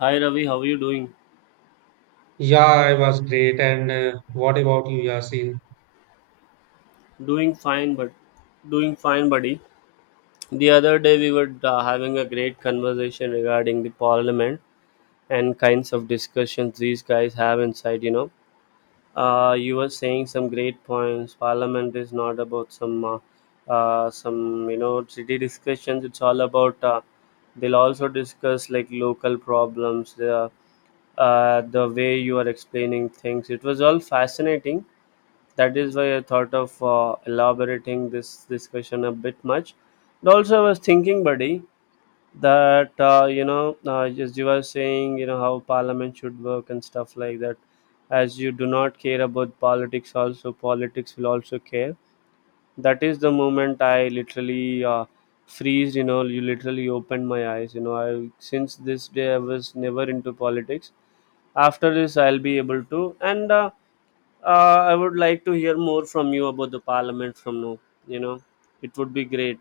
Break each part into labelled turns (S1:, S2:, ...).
S1: Hi Ravi, how are you doing?
S2: Yeah, I was great. And what about you, Yasin?
S1: Doing fine, but doing fine, buddy. The other day we were having a great conversation regarding the parliament and kinds of discussions these guys have inside. You were saying some great points. Parliament is not about some city discussions. It's all about they'll also discuss like local problems. The way you are explaining things, it was all fascinating. That is why I thought of elaborating this discussion a bit much. And also, I was thinking, buddy, that as you were saying, you know how Parliament should work and stuff like that. As you do not care about politics, also politics will also care. That is the moment I literally freeze. You know, you literally opened my eyes. You know, I since this day I was never into politics, after this I'll be able to, and I would like to hear more from you about the parliament from now. You know, it would be great.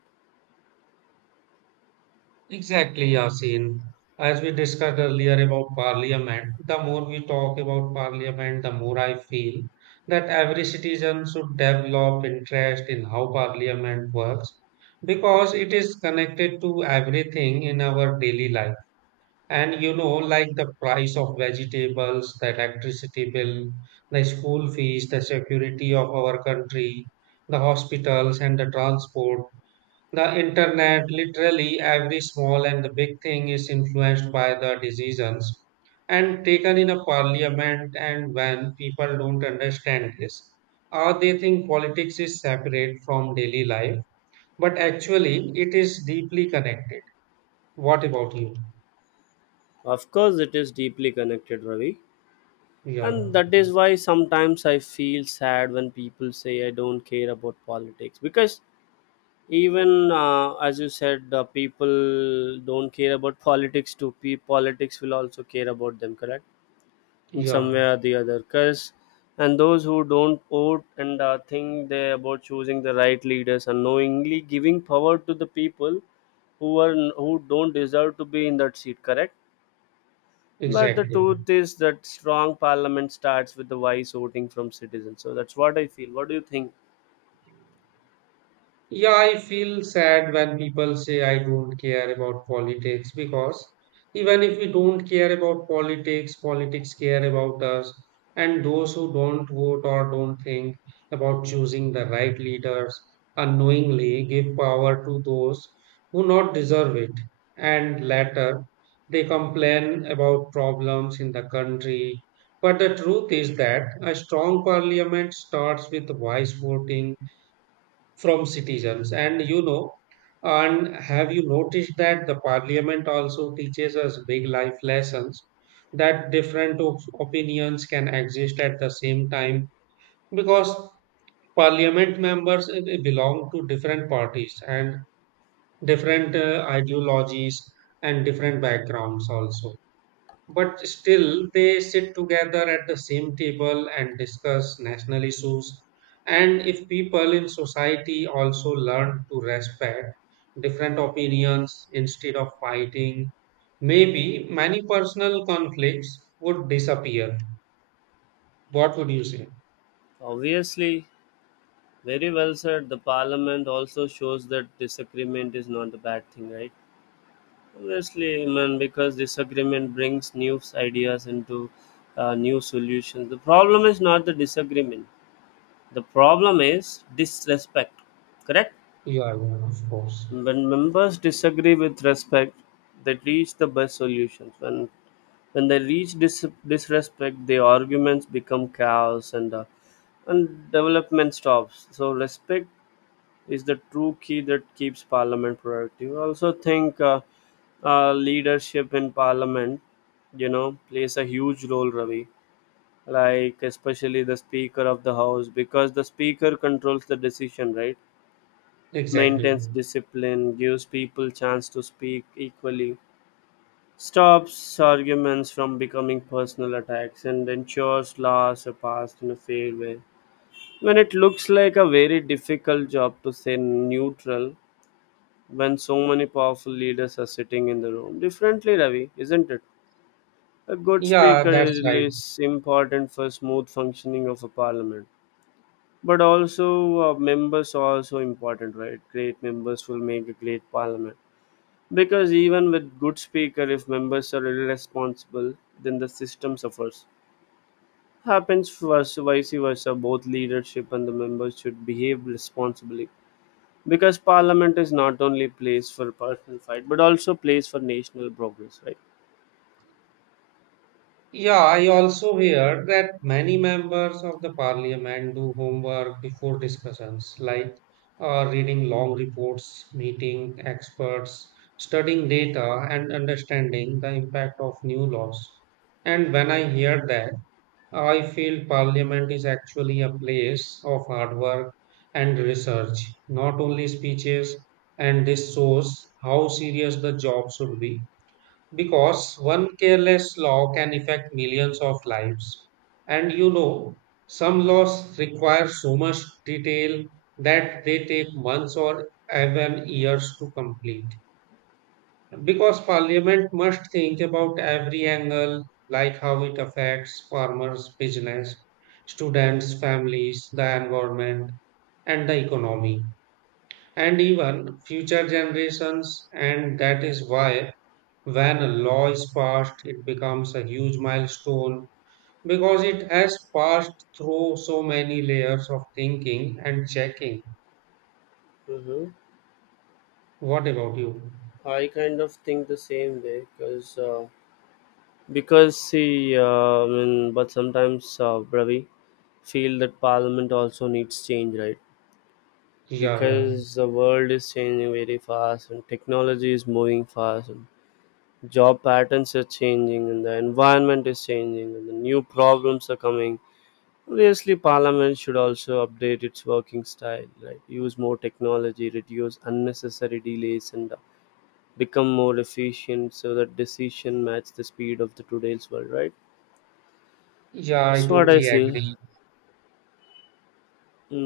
S2: Exactly, Yasin. As we discussed earlier about parliament, the more we talk about parliament, the more I feel that every citizen should develop interest in how parliament works because it is connected to everything in our daily life. And you know, like the price of vegetables, the electricity bill, the school fees, the security of our country, the hospitals and the transport, the internet, literally every small and the big thing is influenced by the decisions and taken in a parliament. And when people don't understand this, or they think politics is separate from daily life, but actually it is deeply connected. What about you?
S1: Of course, it is deeply connected, Ravi.
S2: Yeah,
S1: And that is why sometimes I feel sad when people say I don't care about politics. Because even as you said, people don't care about politics too. Politics will also care about them, correct? In some way
S2: yeah.
S1: or the other. Because and those who don't vote and think they about choosing the right leaders, unknowingly giving power to the people who don't deserve to be in that seat, correct? But the
S2: Exactly.
S1: truth is that strong parliament starts with the wise voting from citizens, so that's what I feel. What do you think?
S2: Yeah, I feel sad when people say I don't care about politics because even if we don't care about politics, politics care about us. And those who don't vote or don't think about choosing the right leaders unknowingly give power to those who not deserve it. And later, they complain about problems in the country. But the truth is that a strong parliament starts with wise voting from citizens. And you know, and have you noticed that the parliament also teaches us big life lessons that different opinions can exist at the same time because parliament members belong to different parties and different ideologies and different backgrounds also but still they sit together at the same table and discuss national issues. And if people in society also learn to respect different opinions instead of fighting, maybe many personal conflicts would disappear. What would you say?
S1: Obviously, very well said. The parliament also shows that disagreement is not a bad thing, right? Obviously, man, because disagreement brings new ideas into new solutions. The problem is not the disagreement, the problem is disrespect, correct?
S2: Yeah, yeah, of course.
S1: When members disagree with respect, they reach the best solutions. When they reach disrespect, the arguments become chaos and and development stops. So respect is the true key that keeps parliament productive. I also think leadership in parliament, you know, plays a huge role, Ravi. Like especially the speaker of the house, because the speaker controls the decision, right?
S2: Exactly.
S1: Maintains discipline, gives people chance to speak equally, stops arguments from becoming personal attacks, and ensures laws are passed in a fair way. When it looks like a very difficult job to stay neutral, when so many powerful leaders are sitting in the room, differently, Ravi, isn't it? A good
S2: Yeah,
S1: speaker
S2: that's right.
S1: is important for smooth functioning of a parliament, but also members are also important, right? Great members will make a great parliament. Because even with good speaker, if members are irresponsible, then the system suffers. Happens vice versa. Both leadership and the members should behave responsibly. Because parliament is not only place for personal fight, but also place for national progress, right?
S2: Yeah, I also hear that many members of the parliament do homework before discussions, like reading long reports, meeting experts, studying data, and understanding the impact of new laws. And when I hear that, I feel parliament is actually a place of hard work and research, not only speeches, and this shows how serious the job should be because one careless law can affect millions of lives. And you know, some laws require so much detail that they take months or even years to complete. Because Parliament must think about every angle, like how it affects farmers, business, students, families, the environment, and the economy, and even future generations. And that is why when a law is passed, it becomes a huge milestone because it has passed through so many layers of thinking and checking.
S1: Hmm.
S2: What about you?
S1: I kind of think the same way because see, I mean, but sometimes Bravi feel that parliament also needs change, right?
S2: Yeah, yeah.
S1: Because the world is changing very fast and technology is moving fast and job patterns are changing and the environment is changing and the new problems are coming. Obviously parliament should also update its working style, right? Use more technology, reduce unnecessary delays, and become more efficient so that decision match the speed of the today's world, right?
S2: Yeah, I
S1: That's what I
S2: totally
S1: feel.
S2: agree.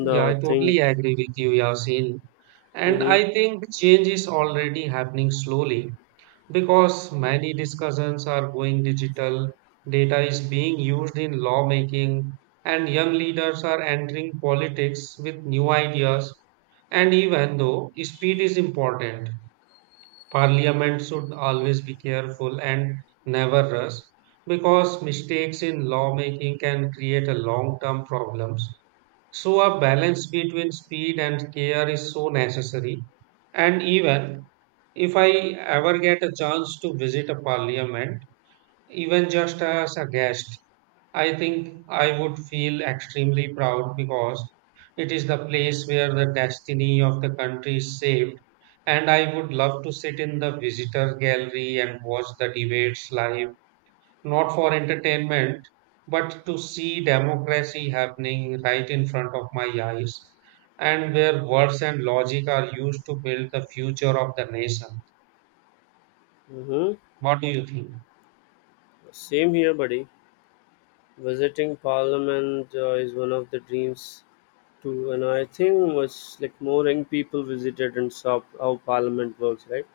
S2: Yeah, I
S1: thing.
S2: totally agree with you, Yasin. And
S1: Mm-hmm.
S2: I think change is already happening slowly. Because many discussions are going digital, data is being used in lawmaking, and young leaders are entering politics with new ideas. And even though speed is important, parliament should always be careful and never rush because mistakes in lawmaking can create a long term problems, so a balance between speed and care is so necessary. And even if I ever get a chance to visit a parliament, even just as a guest, I think I would feel extremely proud because it is the place where the destiny of the country is shaped. And I would love to sit in the visitor gallery and watch the debates live, not for entertainment, but to see democracy happening right in front of my eyes, and where words and logic are used to build the future of the nation.
S1: Mm-hmm.
S2: What do you think?
S1: Same here, buddy. Visiting Parliament is one of the dreams too, and I think much like more young people visited and saw how Parliament works, right?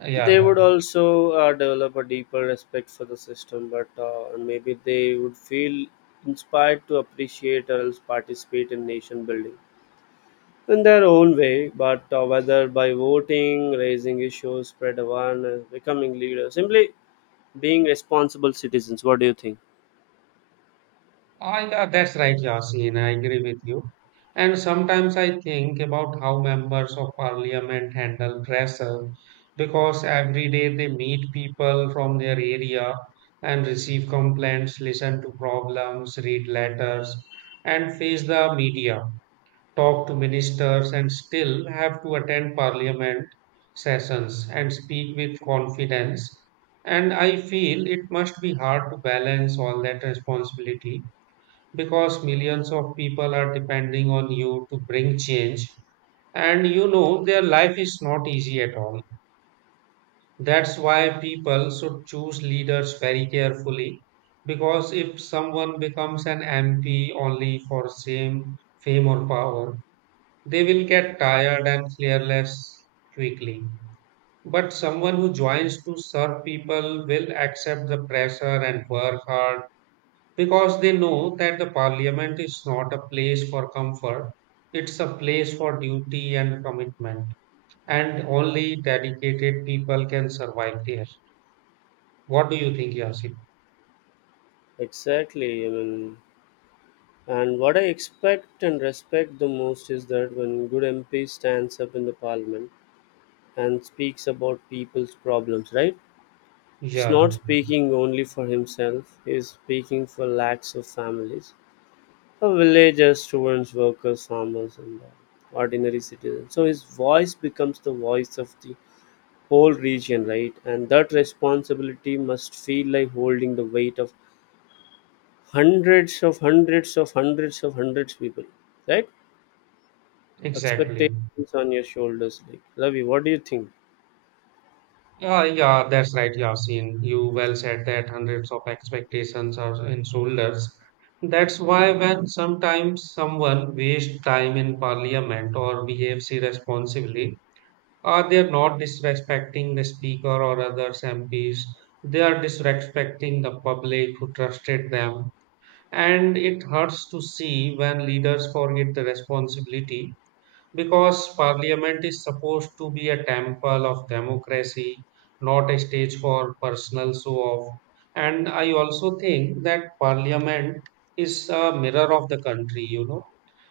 S2: Yeah,
S1: They
S2: yeah.
S1: would also develop a deeper respect for the system, but and maybe they would feel inspired to appreciate or else participate in nation building in their own way, but whether by voting, raising issues, spread awareness, becoming leaders, simply being responsible citizens. What do you think?
S2: Ah, yeah, that's right, Yasin. I agree with you. And sometimes I think about how members of parliament handle pressure because every day they meet people from their area and receive complaints, listen to problems, read letters, and face the media, talk to ministers, and still have to attend parliament sessions and speak with confidence. And I feel it must be hard to balance all that responsibility because millions of people are depending on you to bring change. And you know, their life is not easy at all. That's why people should choose leaders very carefully. Because if someone becomes an MP only for same fame or power, they will get tired and careless quickly. But someone who joins to serve people will accept the pressure and work hard because they know that the parliament is not a place for comfort, it's a place for duty and commitment, and only dedicated people can survive there. What do you think, Yasin?
S1: Exactly. I mean, and what I expect and respect the most is that when good MP stands up in the parliament and speaks about people's problems, right? He's
S2: Yeah,
S1: not speaking only for himself, he's speaking for lakhs of families, for villagers, students, workers, farmers, and ordinary citizens. So his voice becomes the voice of the whole region, right? And that responsibility must feel like holding the weight of hundreds of hundreds of hundreds of hundreds people, right?
S2: exactly.
S1: Expectations on your shoulders, like Lavi. What do you think?
S2: Yeah, yeah, that's right, Yasin. You well said that hundreds of expectations are in shoulders. That's why when sometimes someone wastes time in parliament or behaves irresponsibly, they are not disrespecting the speaker or others MPs. They are disrespecting the public who trusted them. And it hurts to see when leaders forget the responsibility because parliament is supposed to be a temple of democracy, not a stage for personal show off. And I also think that parliament is a mirror of the country, you know,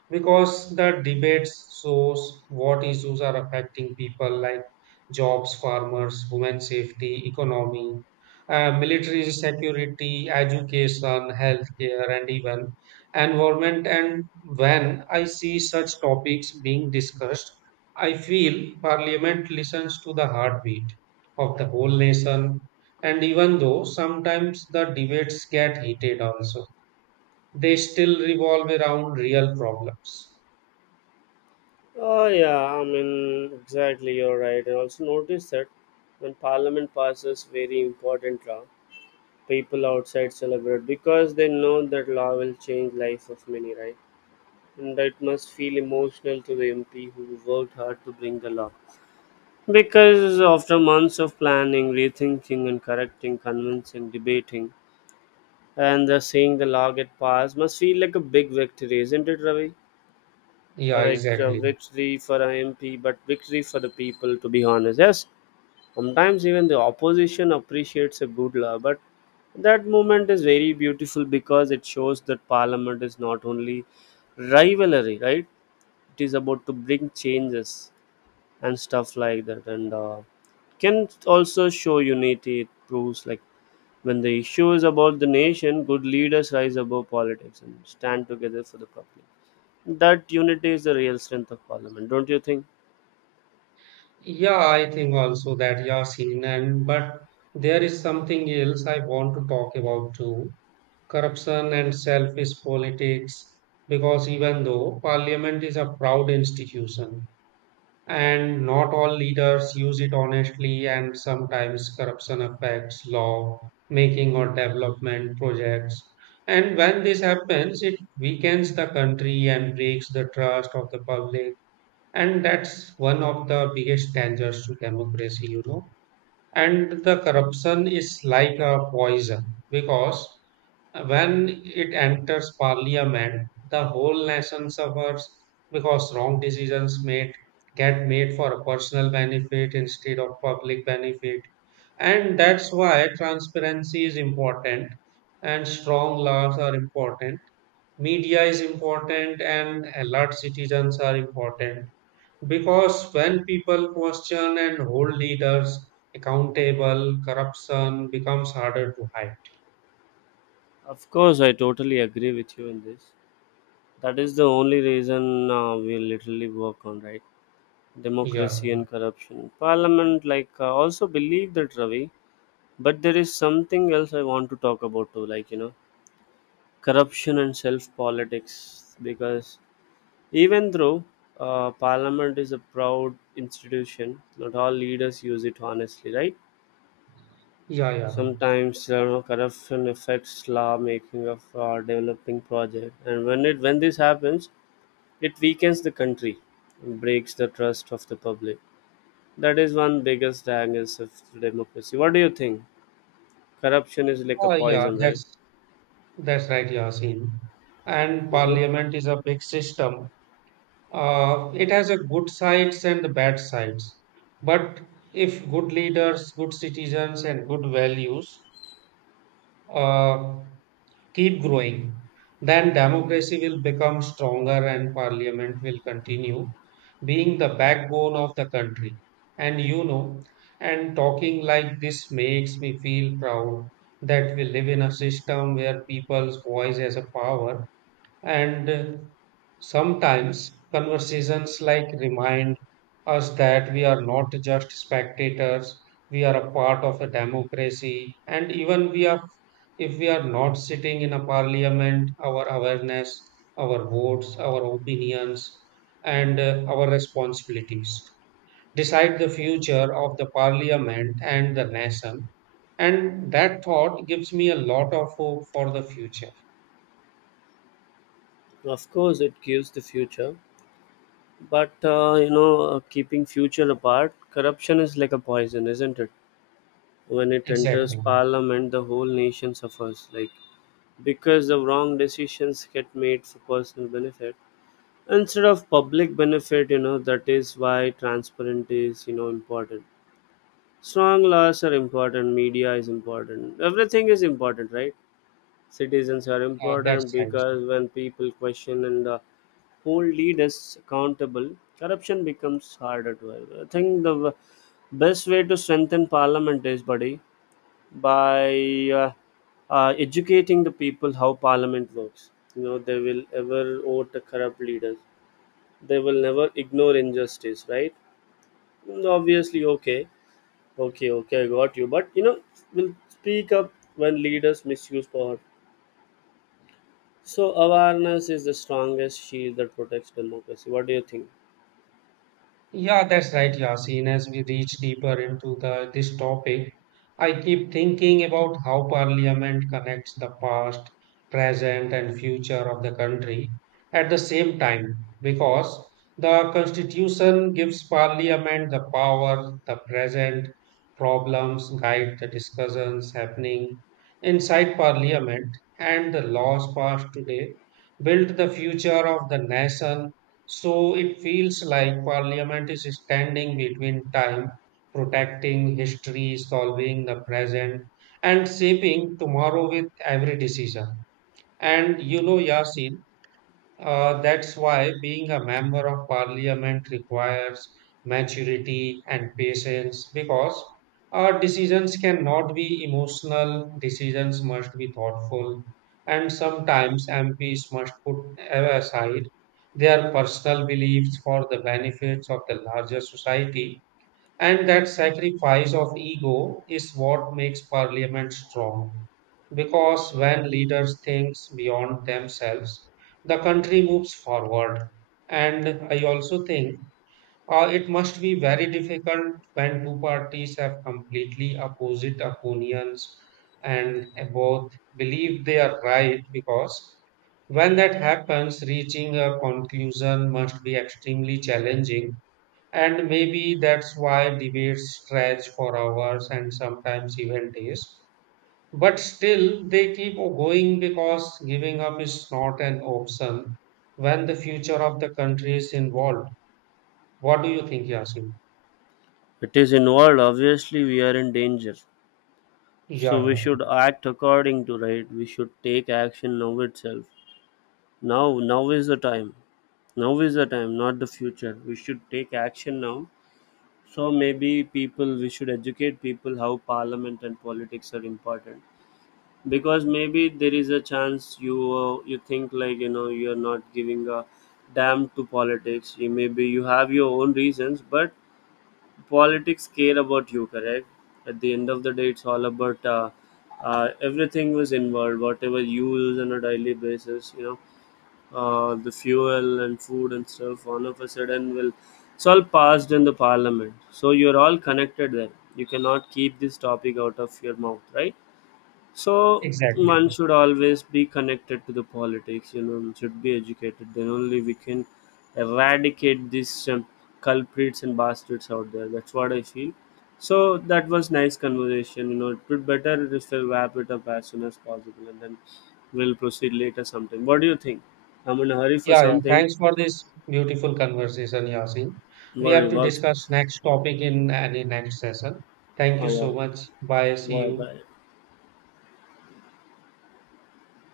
S2: because the debates shows what issues are affecting people, like jobs, farmers, women safety, economy, military security, education, healthcare, and even environment. And when I see such topics being discussed, I feel parliament listens to the heartbeat of the whole nation, and even though sometimes the debates get heated also, they still revolve around real problems.
S1: Oh, yeah, I mean, exactly, you're right. And also notice that when Parliament passes very important law, people outside celebrate because they know that law will change life of many, right? And that must feel emotional to the MP who worked hard to bring the law. Because after months of planning, rethinking, and correcting, convincing, debating, and the seeing the law get passed must feel like a big victory, isn't it, Ravi? uh,
S2: Yeah,
S1: like uh,
S2: exactly.
S1: victory for an MP, but victory for the people, to be honest. Yes, sometimes even the opposition appreciates a good law, but that movement is very beautiful because it shows that parliament is not only rivalry, right? It is about to bring changes and stuff like that, and can also show unity. It proves like when the issue is about the nation, good leaders rise above politics and stand together for the public. That unity is the real strength of parliament, don't you think?
S2: Yeah, I think also that, Yasin, and but there is something else I want to talk about too, corruption and selfish politics, because even though parliament is a proud institution and not all leaders use it honestly, and sometimes corruption affects law making or development projects. And when this happens, it weakens the country and breaks the trust of the public. And that's one of the biggest dangers to democracy, you know. And the corruption is like a poison because when it enters parliament, the whole nation suffers because wrong decisions made get made for personal benefit instead of public benefit. And that's why transparency is important and strong laws are important. Media is important and alert citizens are important because when people question and hold leaders accountable, corruption becomes harder to hide.
S1: Of course, I totally agree with you in this. That is the only reason we literally work on, right?
S2: Yeah,
S1: Democracy and corruption. Parliament, like, also believe that, Ravi, but there is something else I want to talk about too, like, you know, corruption and self politics. Because even though parliament is a proud institution, not all leaders use it honestly, right?
S2: yeah, yeah.
S1: Sometimes you know corruption affects law-making of our developing project, and when this happens, it weakens the country, and breaks the trust of the public. That is one biggest angers of democracy. What do you think? Corruption is like a
S2: Oh, yeah,
S1: poison, right?
S2: that's right, Yasin. And
S1: Mm-hmm.
S2: parliament is a big system. It has a good sides and the bad sides. But if good leaders, good citizens, and good values, uh, keep growing, then democracy will become stronger and parliament will continue being the backbone of the country. And you know, and talking like this makes me feel proud that we live in a system where people's voice has a power, and sometimes conversations like remind us that we are not just spectators, we are a part of a democracy. And even we are, if we are not sitting in a parliament, our awareness, our votes, our opinions, and our responsibilities decide the future of the parliament and the nation. And that thought gives me a lot of hope for the future.
S1: Of course, it gives the future, but keeping future apart, corruption is like a poison, isn't it? When it enters
S2: Exactly.
S1: parliament, the whole nation suffers. Like because the wrong decisions get made for personal benefit instead of public benefit, you know. That is why transparency is, you know, important, strong laws are important, media is important, everything is important, right? Citizens are
S2: That's
S1: important,
S2: right.
S1: because when people question and hold leaders accountable, corruption becomes harder to help. I think the best way to strengthen parliament is, buddy, by educating the people how parliament works. You know, they will ever vote the corrupt leaders, they will never ignore injustice, right? Mm, obviously. Okay. Okay, I got you, but you know, will speak up when leaders misuse power, so awareness is the strongest shield that protects democracy. What do you think?
S2: Yeah, that's right, Yasin. As we reach deeper into the this topic, I keep thinking about how Parliament connects the past, present, and future of the country at the same time, because the Constitution gives Parliament the power, the present problems guide the discussions happening inside Parliament, and the laws passed today build the future of the nation, so it feels like Parliament is standing between time, protecting history, solving the present, and shaping tomorrow with every decision. And you know, Yasin, that's why being a member of parliament requires maturity and patience because our decisions cannot be emotional, decisions must be thoughtful, and sometimes MPs must put aside their personal beliefs for the benefits of the larger society. And that sacrifice of ego is what makes parliament strong. Because when leaders think beyond themselves, the country moves forward. And I also think it must be very difficult when two parties have completely opposite opinions and both believe they are right. Because when that happens, reaching a conclusion must be extremely challenging, and maybe that's why debates stretch for hours and sometimes even days. But still, they keep going because giving up is not an option when the future of the country is involved. What do you think, Yasin?
S1: It is involved, obviously we are in danger,
S2: Yeah,
S1: so we
S2: yeah,
S1: should act according to, right? We should take action now itself. Now, now is the time. Now is the time, not the future. We should take action now. So maybe people, we should educate people how parliament and politics are important. Because maybe there is a chance you think like you know you are not giving a damn to politics. You maybe you have your own reasons, but politics care about you, correct? At the end of the day, it's all about everything was involved, whatever you use on a daily basis, you know, the fuel and food and stuff all of a sudden will, it's all passed in the parliament, so you're all connected there, you cannot keep this topic out of your mouth, right? So
S2: exactly.
S1: one should always be connected to the politics, you know, and should be educated. Then only we can eradicate these culprits and bastards out there. That's what I feel. So that was nice conversation. You know, it would better if we wrap it up as soon as possible, and then we'll proceed later sometime. What do you think? I'm in a hurry for
S2: Yeah, yeah.
S1: something.
S2: Thanks for this beautiful conversation, Yasin. We
S1: Worry
S2: have to
S1: works.
S2: discuss next topic in any next session. Thank
S1: Oh
S2: you so
S1: yeah.
S2: much. Bye. See
S1: Bye
S2: you.
S1: bye.